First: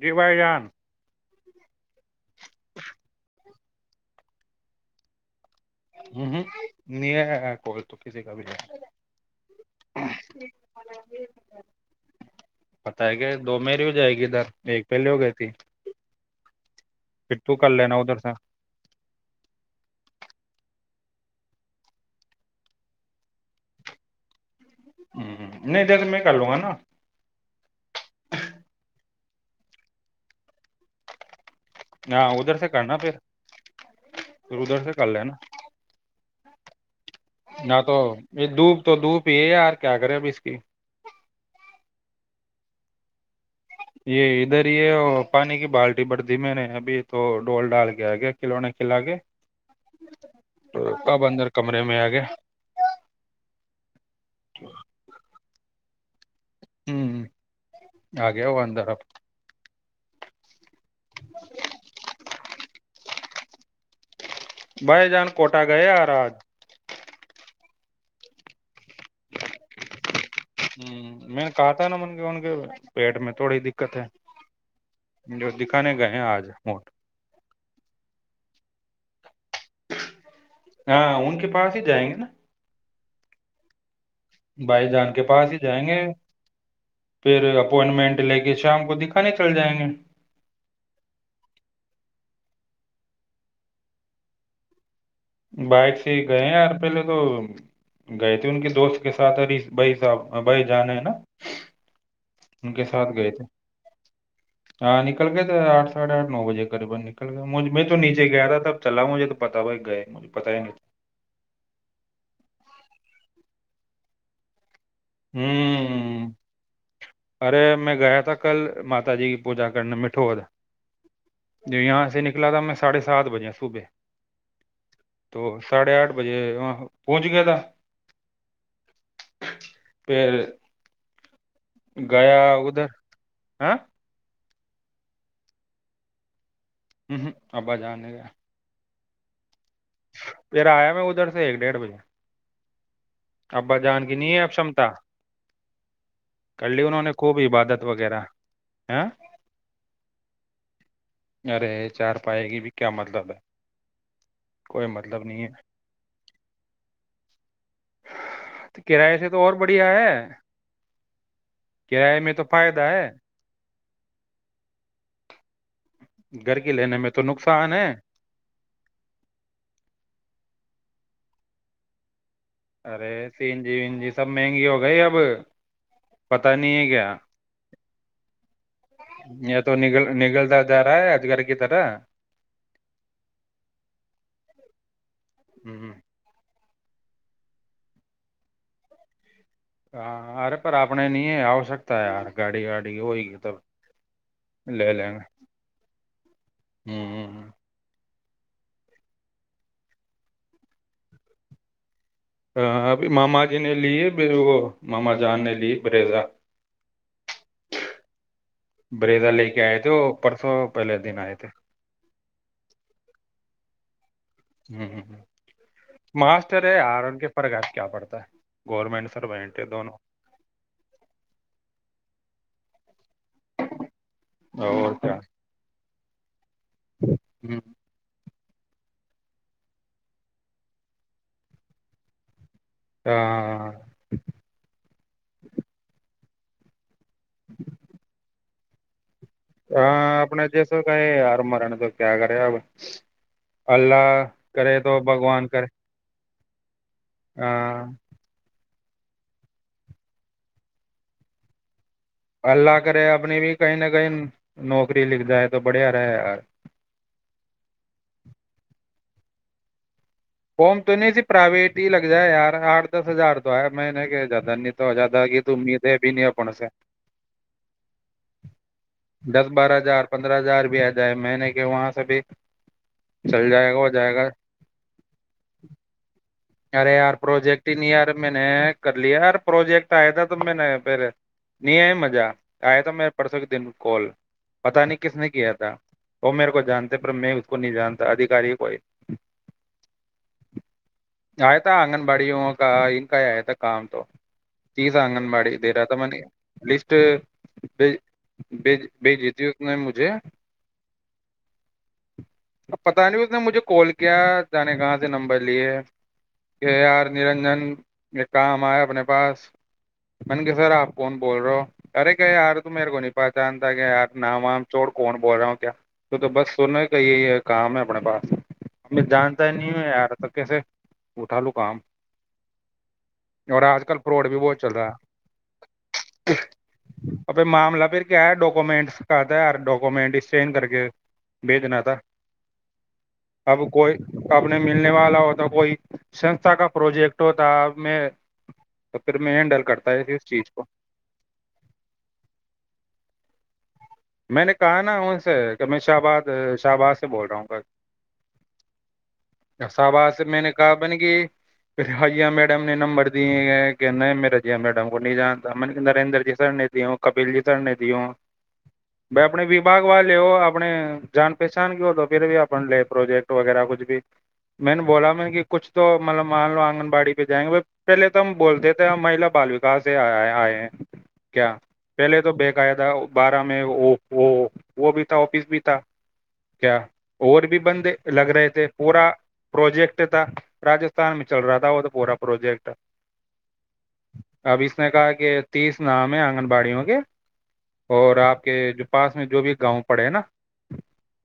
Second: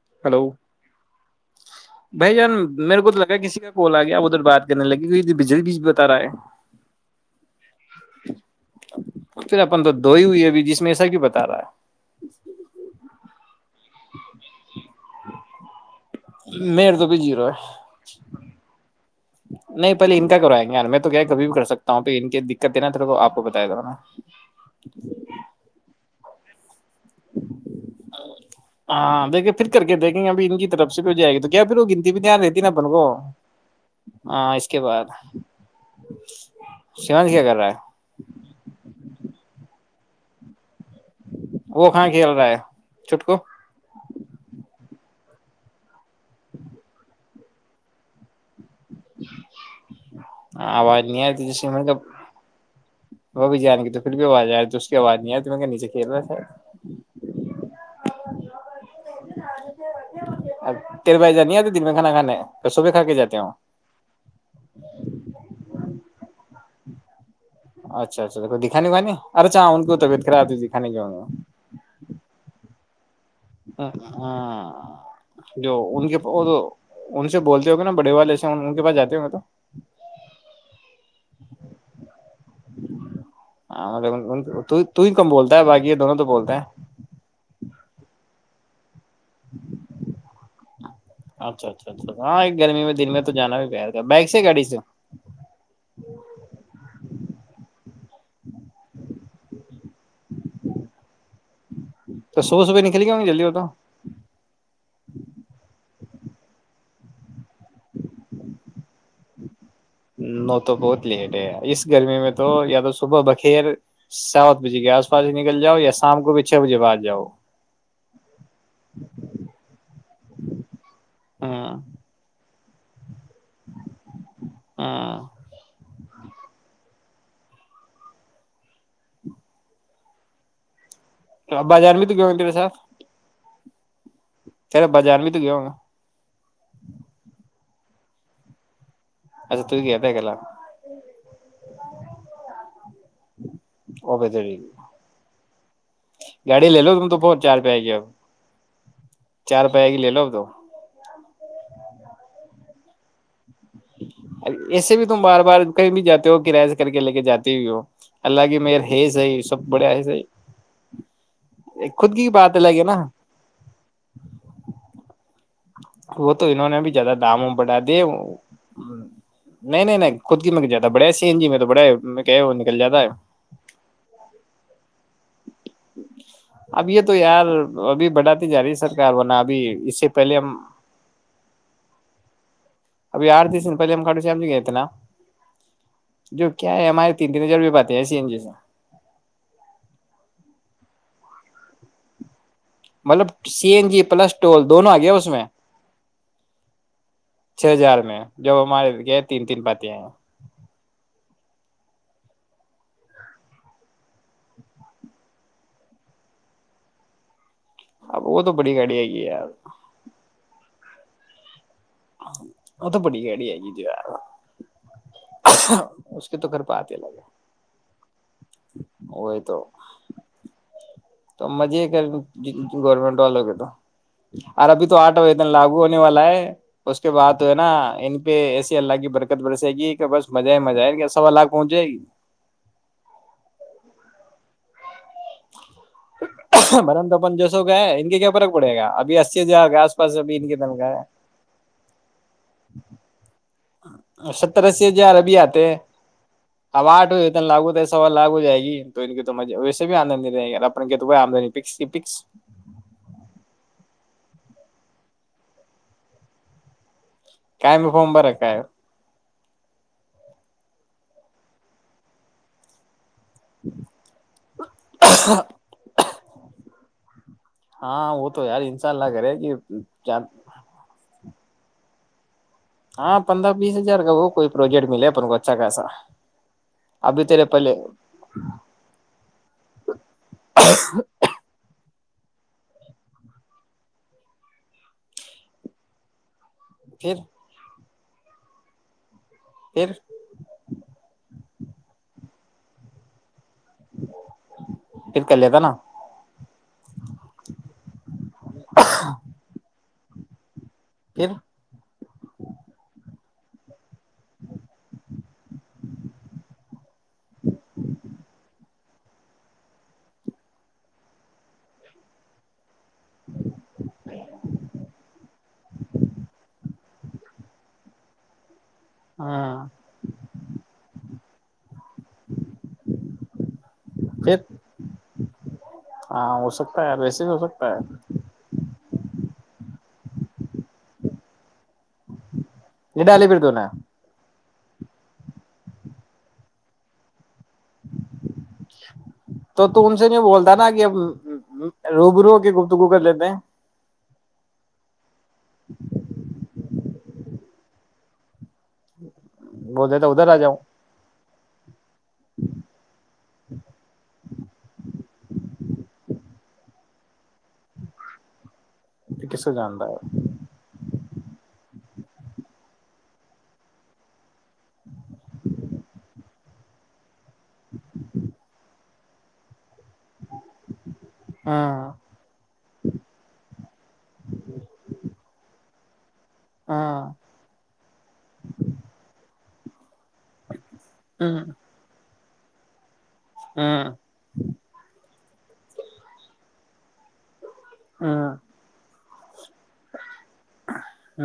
G by hello جان [unintelligible] بھائی جان میرے کو تو لگا ہے کسی کا بول آ گیا ادھر بات کرنے لگے کی ہ ہ نہیں کوئی تو کسی کا بھی نہیں پھر اپن تو دو ہی ہوئی ابھی جس میں ایسا کیوں بتا رہا بت ہے کہ دو مری جائے گی ادھر ایک پہلے ہو گئی تھی میر تو بج پھر رہو ہے کر لینا ادھر سے [unintelligible] نہیں پہلے ان کا کروائیں گے یار میں تو کیا ہے کبھی بھی کر سکتا ہوں پ ان کی دقت ہے نا تھ آپ کو بتایا تھا نا [unintelligible] ہ نہیں د تو میں کر لوں گا نا [inaudible] ہاں دیکے پھر کر کے دیکھیں گ ابھی ان کی طرف سے کوئی جائے گا تو کیا پھر وہ گنتی بھی ہاں دھیان ادھر رہتی سے نا اپن کرنا کو پھر ہاں پھر اس کے ادھر بعد سیون کیا کر رہا ہاں ہے تو یہ دھوپ تو دھوپ ہی یار [unintelligible] کیا کریں ابھی اس کی وہ کہاں کھیل رہا ہے چٹک [inaudible] یہ ادھر یہ پانی کی بالٹی بڑ دھیمے نے ابھی تو [unintelligible] ڈول ڈال گیا ہے گیا کلو نے [unintelligible] تو آواز نہیں اب آ رہی اندر تھی جسے کمرے م میں آ گیا وہ بھی جان کے تو پھر بھی آواز آ رہیھی اس کی آواز نہیں آی ت نیچے چنا سر [inaudible] ہوں آ گیا ہو اندر آف [inaudible] اچا [inaudible] تیر بجے جانی تو دن میںن کانا کانے سبھی کھا کے جاتے ہیں وہ [inaudible] بھائی جان کوٹا گئے اراج اچھا اچھا دکھا اےا ان کووبیعت ہ مین کاٹا ہے نا منک من کے [inaudible] تھوڑی دقت ہے ہاں جو دکھانے ان گئے کے ہیں آج وہ موٹ ان سے بولتے [inaudible] نا بڑے والے ہیں ان کے پس جاتے ہو گے تو [inaudible] ہاں ان کے پاس ہی جائیں گے نا [inaudible] ہم [inaudible] بھائی تو ہی جان کے کم پاس بولتا ہے جائیں باقی یہ گے دونوں تو بولتا ہے پھر [unintelligible] اپوائنٹمنٹ لے کےے شام کو دکھا [inaudible] کان چل جائیں گے [inaudible] اچھا اچھا اچھا ہاں ایک گرمی میں دن میں تو جانا بھی ب رہ گا بائک سے گاڑی سے [unintelligible] بائک سے ہی گئے ہیں یار پہلے تو گئے تھے ان کے دوست کے ساتھ ی بھائی صاحب بھائی جانے ہے نا [unintelligible] تو صبح ان صبح کے نکل ساتھ ہوں گے گئے تھے جلدی ہو تو ہاں نکل گئے تھے آٹھ [unintelligible] ساھے آٹ نو بجے قریبا نکل گیاجھ میں تو نیچے گیا تھا تب چلا مجھے تو پتا بھائی گ [unintelligible] نو تو بہت لیٹ ہے اس گرمی میں تو یا تو صبح بخیر [unintelligible] ساؤتھ [inaudible] ب کے آس پا ہی نک جاؤ یا شام ہ کو بھی [unintelligible] چھ بجے بد [inaudible] ارے میں گیا تھا کل ماتا جی کی پوجا کرنے مٹھوت ہاں جو یہاں سے نکلا تھا میں [unintelligible] ساھے [inaudible] سات بجے صبح ہاں تو ساڑھے آٹھ بجے وہ [inaudible] پچ گ تھا پھر بازار میں تو گؤں تیرے سات ہے چلے بازار میں تو گیا ہووں گا ہ ہ آبا جاننے گیا اچھا تو گیا تھا کل پھر آیا میں ادھر سے ایک ڈیڑھ بجے ہاں ابا جان کی نہیں ہے اب کمتا گاڑی لے لو تم تو بہت خوب چار پ عبادت گی اب وغیرہ ہاں چار پ گی لے لو اب تو ارے چار پائے گی بھی کیا مطلب ہے ا کوئی ایسے بھی تم مطلب بار نہیں بار ہے کہیں بھی جاتے ہو کرایہ سے کر کے لے کے جاتے بھی ہو اللہ کی تو مر ہے کرائے سے صحیح تو اور سب بڑھیا بڑے ہے صی خود کرائے کی میں تو بات ہے فائدہ لگے نا وہ تو گھر انہوں کے نے بھی لینے میں زیادہ تو داموں نقصان بٹھا ہے دے نہیں نہیں نہیں خود کی زہ بڑیا سیین جی میں تو بڑا ارے سینجی ونجی سب مہنگی ہو گئی اب پتا نہیں ہے اب یہ کیا تو یار ابھی بٹاتی جا رہی ہے سرک بنا ابھی یہ تو اس نگل سے پہلے ہم نگلتا جا رہا ہے اجگر کی طرح ابھی آار پہلے ہم ک سم گئے اتنا ہ جو کیا ہے ہمارے تین تین ہزار روپئے باتے ہیں سی این جی سے ہاں ارے پر اپنے نہیں آشکتا ہے یار گاڑی واڑی ہوئے مطلب گی تب C N G plus toll لے دونوں آ لیں گیا اس میں گے ہوں چھ ہزار میں جب ہمارے گ تین تین بات ہ ابھی ماما جی نے لیے وہ ماما جان نے لی بریزا اب وہ تو بڑی گاڑی آئے گی بریزا لے یار کے آئے تھ وہ پرسوں پہلے دن آئے تھے وہ تو بڑی گاڑی آ گی جو ہ ہ ہ یار اس کے تو ماسٹر ہے ار ان کے فرقج کیا پڑتا ہے گورنمنٹ وہ تو سروینٹ ہے دونوں تو مزے کر گورنمنٹ والو گ تو [unintelligible] ار ابھی اور تو کیا آٹا وتن لگو والا ہے اس کے بعد تو ہے نا ان پہ ایسی اللہ کی برکت برسے گی کہ بس مزہ ہے مزہ ہے کیا سوا لاکھ پہنچائے گی ہاں برم [unintelligible] اپن جو سو کا ہے انن کے کیا پر کو پڑےا ابھی ایھی [unintelligible] ہاں اپنے ج سو کہئی آر مرےنے تو کیا کرے اب اللہ ستر کرے اسی تو ہزار ابھی بھگوان آتے کرے ہیں اب آٹ ہو اتن لاگو تو ہاں ہے سوال لاگ ہو جائے گی تو ان کی تو م ویسے بھی آمندنی رہےیا اپنے تو وہ آمدنی پکس پکس اللہ کرے اپنی بھی کہیں نہ کہیں نوکری لکھ جائے تو بڑھیا رہے یار کا م فم برا کا ہے ہوم تو نہیں پرائیویٹ ہی لگ جائے یار آٹ دس ہزار تو ہے میں نہیں کہ جاتد نہیں تو جادہ کی تو امید ہے بھی نہیں اپن سے [unintelligible] ہاں وہ تو یار انشاء اللہ کرے دس کہ بارہ ہزار پندرہ ہزار بھی آ جائے میں نے کہ وہاں سے بھی ہاں چل پندرہ جائے بیس گا ہو ہزار کا جائے گا وہ کوئی پروجیکٹ ملے اپن کو اچھا کاسا ارے یار پروجیکٹ ہی نہیں ار میں نے کر لیا یار پروجیکٹ آیا تھا تو میں نے پھر نہیں آ مز جا آیا تو میرے پرسوں کے دن کو کال پتا نہیں کس نے کیا تھا وہ میرے کو جتے پر پھر میں اس کو نہیں جانتا ادھیکاری کوئی پھر آئے تھا آنگن واڑیوں کا ان کا ہی آیا تھا کام تو تیزا پھر کر آنگنباڑی لیتا دے نا رہا تھا میں نے لسٹ بھیج بھیج بھیج دی تھی اس میں مجھ جی پھر اب پتا نہیں مجھے کال کیا کیا جانے کہاں سے نمبر لیے ہے کہ یار نرنجن یہ کام آئے اپنے پاس من کے سر آپ کون بول رہے ہو ارے کہ یار تو میرے کو نہیں پہچانتا کہ یار نام وام چوڑ کون بول رہا ہوں کیا تو تو بس سنو کا یہ یہ کام ہے اپنے پاس ہمیں جانتا ہی ہاں نہیں ہے یارا تھا کیسے اٹھا لو کام اور آج کل فراڈ پھر بھی بہت چل رہا ہاں ہے ہو سکتا ہے یار ویسے بھی اور ہو پھر سکتا ہے معاملہ پھر کیا ہے ڈاکوومینٹس کہ تھا یار ڈاکومنٹ اس چین کر کے بھیجنا تھا یہ ڈاالے پھر دون کبنے ملنے والا ہوتا کوئی سنستھا کا پروجیکٹ ہوتا اب میں تو پھر میں تو ہینڈل تو کرتا ان سے ہے نہیں اس چیز بولتا کو نا کہ اب روبرو کے گفتگو کر لیتے ہیں میں نے کہا نا ان سے کہ میں شاہباد شاہباد سے بول رہا ہوں گ سا بول دیتا باز سے ادھر آ میں نے جاؤں کہا میں نے کہ ایا میڈم نے نمبر دیے کہ مے رجیا میڈم کو نہیں جانتا میں نے نریندر جی سر نے دی ہوں کپیل جی سر نے دی ہوں بھائی کس اپنے کو وبا جانتا ہے وال لے ہو اپنے جان پہچان کی تو پھر بھی اپ لے پروجیکٹ وغیرہ کچھ بھی میں نے بولا میں کہ کچھ تو مطلب مان لو آنگن باڑ جائیں گے ب پہلے تو ہم بولتےے مہیلا بال کہاں سے آئے ہیں کیا ہاں پہلے تو بقاعدہ بارہ ا وہ بھی تھا آفس بھی پتا کیا ہاں اور بھی بند لگ رہے تھے پورا پروجیکٹ تھا رجستھان میں چل رہا تھا وہ تو پورا پروجیکٹ ہاں اب اس نے کہا تیس نام ہے آنگنباڑی ا کے اور ہوں آپ جو پاس میں جو بھی گاؤں پڑے ہے نا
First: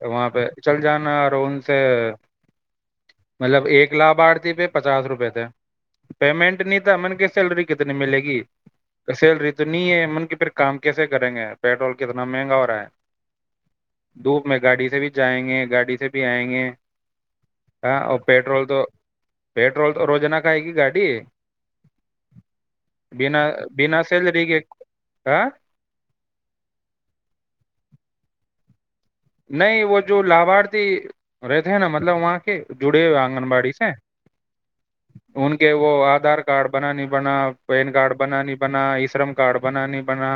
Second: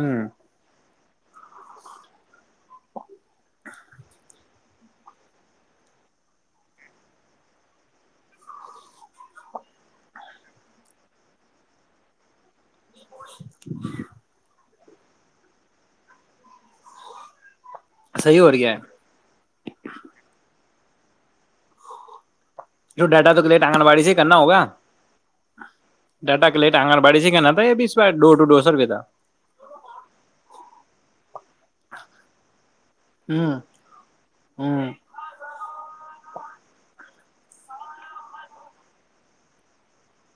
تو وہاں پہ چل جانا اور ان سے مطلب ایک لھارتھی پہ پچاس روپئے تھے پیمنٹ نہیں تھا من کے سیلری کتنی ملے گی سیلری تو نہیں ہے من کے پھر کام کیسے کریں گے پیٹرول ن میںینا رہ ہے دو میں گاڑی سے بھی جائیں گے گاڑی سے بھی آئیں گے ہاں اور صحیح ہو پیٹرول رہی ہے تو پیٹرول تو روجناہ کائے گی گاڑی جو ڈاٹا تو ک لیٹ آگن واڑی سے ہی کرنا ہوگا ا ڈاٹا کلیکٹ آگگر بڑی کیا ن تھا یہ بی اس بار ڈور ٹ ڈور سر بھیتا تھا نہیں وہ جو لابھارتھی رہتے ہیں نا مطلب وہاں کے جڑے ہوئے آنگن ہوں باڑی سے ہوں ان کے وہ آدھار کارڈ بنانی بنا پین کارڈ بنانی بنا ای شرم کارڈ بن نہیں بنا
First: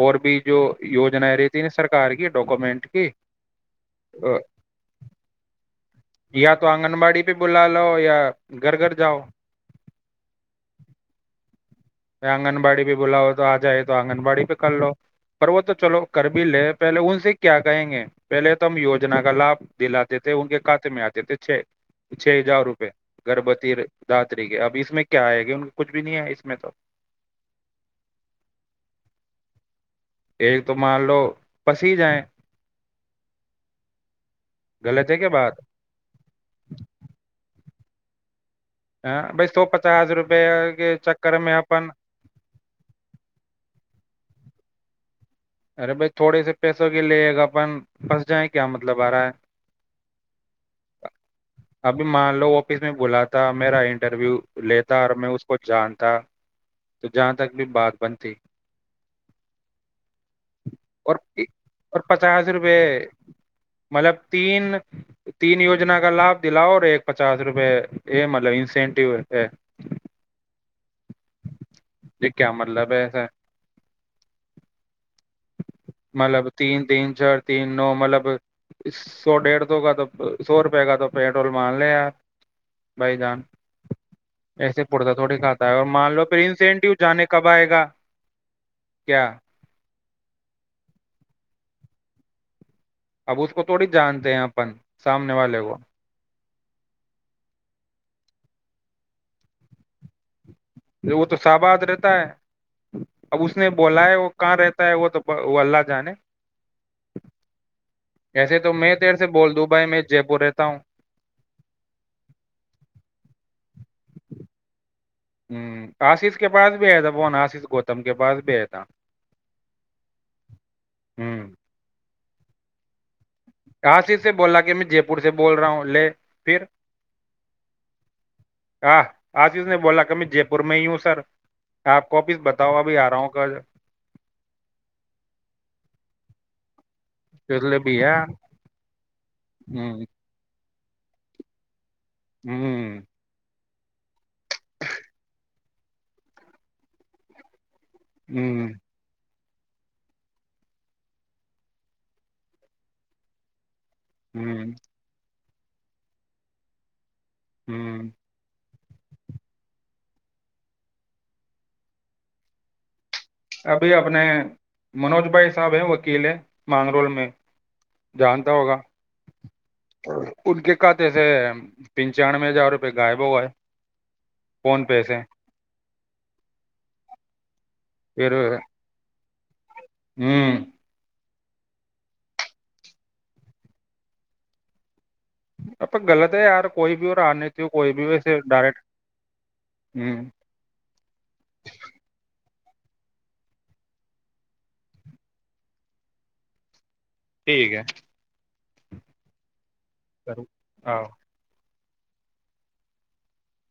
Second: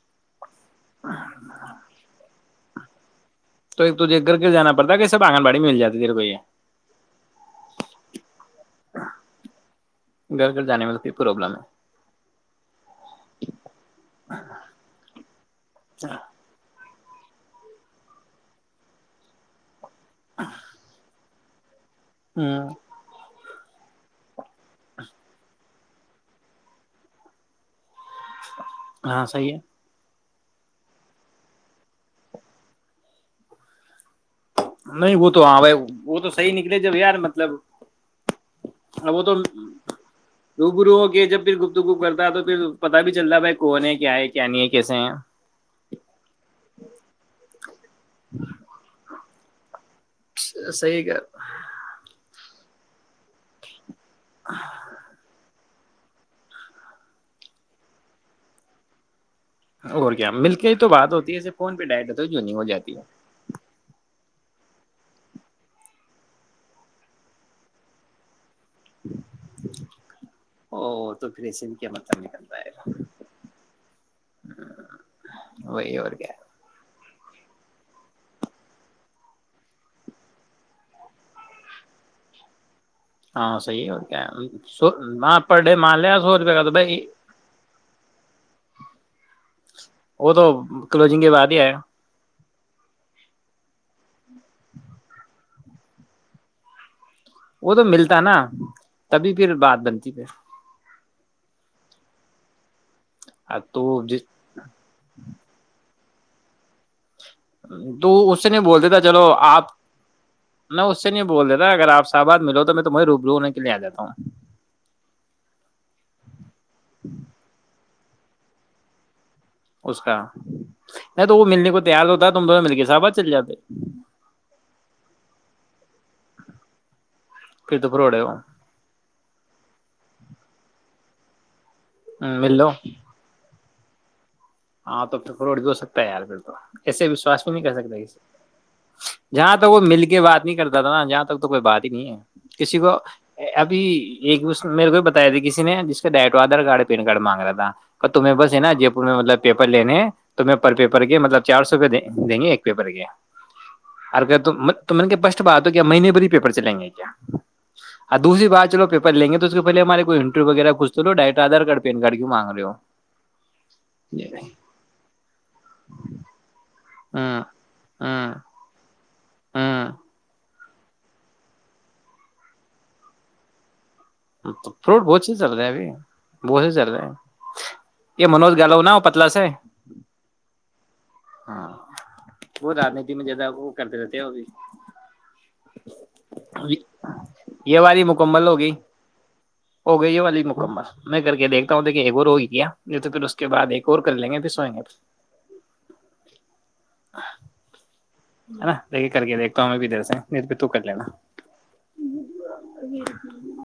اور بھی جو یوجناائیں رہتی ن سرار کی ڈاکومنٹ ایک تو ایک توجے گھر گھر جانا پڑتا ہے کہ سب آنگن باڑی میں مل جاتی دیرے کو یہ یا تو آنگن باڑی پہ بلا لو یا گھر گھر جاؤ گھر گھر جانے میں تو پرابلم ہے آنگن باڑی بھی بلاؤ تو آ جائے تو آنگن واڑی پہ کر لو پر وہ تو چلو کر بھی لے پہلے ان سے کیا کہیں گے پہلے تو ہم وجنا کا لابھ دلاتے تھے ان کے کات میں آتے تھے چھ چھ ہزار ہوں روپئے گھربچ داتریخ ہے اب اس میں کیا آئے گی ان کا کچھ بھی نہیں ہے اس میں تو ہاں صی ہے ایک تو مان لو پسی جائ نہیں وہ تو ہاں بھائی وہ تو صحیح نکلے جب یار مطلب ا ہاں وہ تو بھائی سو پچاس روپے روبرو ہو کے چکر جب پھر میں گپت اپن گپ کرتا تو پھر پتا بھی چلتا بھائی کون ہے کیا ہے جنیے کیسے ہیں ارے بھائی تھوڑے سے پیسوں کے لیے اپن پھنس جائیں کیا مطلب آ رہا ہے صحیح کہرہا کیسے بولا میرا انٹرویو لیتا اور میں کو جانتا تو جہاں تک بھی بات بنتی اور کیا مل کے ہی تو بات اور ہوتی ہے ایسے فون پہ اور ڈائٹ ہو جو پچاس نہیں ہو روپے جاتی ہے مطلب تین تین یجنا کا لابھ دلاؤ اور ایک پچاس روپے یہ مطلب ان سے [unintelligible] او تو پھر اس سن کیا مطلب نکلتا ہے گا مطلب ایسا وہی اور کیا ہے۔ مطلب تین دین اچھر تین نو مطلب سو ڈیڑھ سو کا تو سو روپے کا تو پیٹرول مان لے آپ بھائی جان ہاں صحیح ہے، اور کیا ایسے سو پڑتا تھوڑی وہاں پر کھات ہے ڈے اور مان لیا لو سو پھر روپئے کا تو انسینٹیو بھائی جانے کب آئے گا کیا وہ تو کلوزنگ کے بعد ہی آیا اب اس کو تھوڑی جانتے ہیں اپن سامنے والے کو وہ تو ملتا نا تبھی پھر بات بنتی [inaudible] س آباد رہتا ہے اب اس نے تو بولا ہے جس وہ کہاں رہتا ہے وہ تو وہ اللہ جانے [inaudible] تو اس سے ایسے نہیں تو بول میں دیتا دیر چلو سے بول آپ دوں بھائی میں جے پور رہتا ہوں میں اس سے نہیں بول دیتا اگر آپ صحباد ملو تو میں تمہیں روبرو ہونے کے لیے آ جاتتا ہوں آشیش کے پاس بھی ہے جبون آس کو گوتم کے پاس بھی ہے تھا اس کا ہ نہیں تو وہ ملنے کو تیار ہوتا تب مل گ صحب چل جا کاصر سے بولا کہ میں جے پور سے بول رہا ہوں لے [inaudible] پھر تو فراڈ ہے وہ ہاں آ چیز نہیں بولا کمی جے پور میں ہی ہوں سر آپ کوپ مل لو بتاؤ ابھی آ رہا ہوں کا ہاں تو پھر فوٹ جو ہو سکتا ہے یار پھر تو ایسے وشاس تو نہیں کر چلے بھی ہے سکتا جہاں تک وہ ہ مل کے بات نہیں کر نا جاں تک تو کوئی بات نہیں ہے ہ کسی ہ کو ابھی ایک میرے کو بتایا تھا کسی نے جس کا ڈائٹو آدھار کارڈ پین کارڈ مانگ رہا تھا تہ میں بس ہے ہ نا جے پور میں مطلب پیپر لینے ہیں تو میں پر پیپر کے مطلب چار سو روپئے دیں گے ایک پیپر کے اور ہ بس بات ہو کیا مہنے بھی ہی پیپر چلیں گے کیا اور دوسری بات چلو لیں گے تو اس پہے ہمارے کوئی انٹریو وغیرہ کھ تو لو ڈائٹدھارڈ پینارڈ کی مانگ رہے ہو ابھی اپنے منوج بھائی صاحب ہے وکیل ہے ول میں ہوں ہوں جانتا ہوگا ہاں ہوں ان کے کھات سے پنچانوے ہزار روپئے غائب ہو گئے فون پے فروٹ سے بہت سیز چل رہے ہیں ابھی بہت سی چل رہے ہیں یہ پھر موج گاالوؤنا ہو متلا سے ہے ہوں ہاں وہ راجنیتی میں زیادہ وہ کرتے رہتے ہیں وہ بھی ا غط ہے یار کوئی بھی اور رانیتی ہو یہ کوئی بھی والی ویسے مکمل ہوگئی ڈائریکٹ ہو گئی ہے ہ والی مکمر میں کر کے دیکھتا ہوں دیکو کیا جو تو پھر اس کے بعد ایک اور کر لیں گے پھر سوئیں گے پھر ٹھیک ہے ہےا لیک کے کر کے دیکھ بھیدھر سے ضرور پہ تو کر ہاں لینا [inaudible]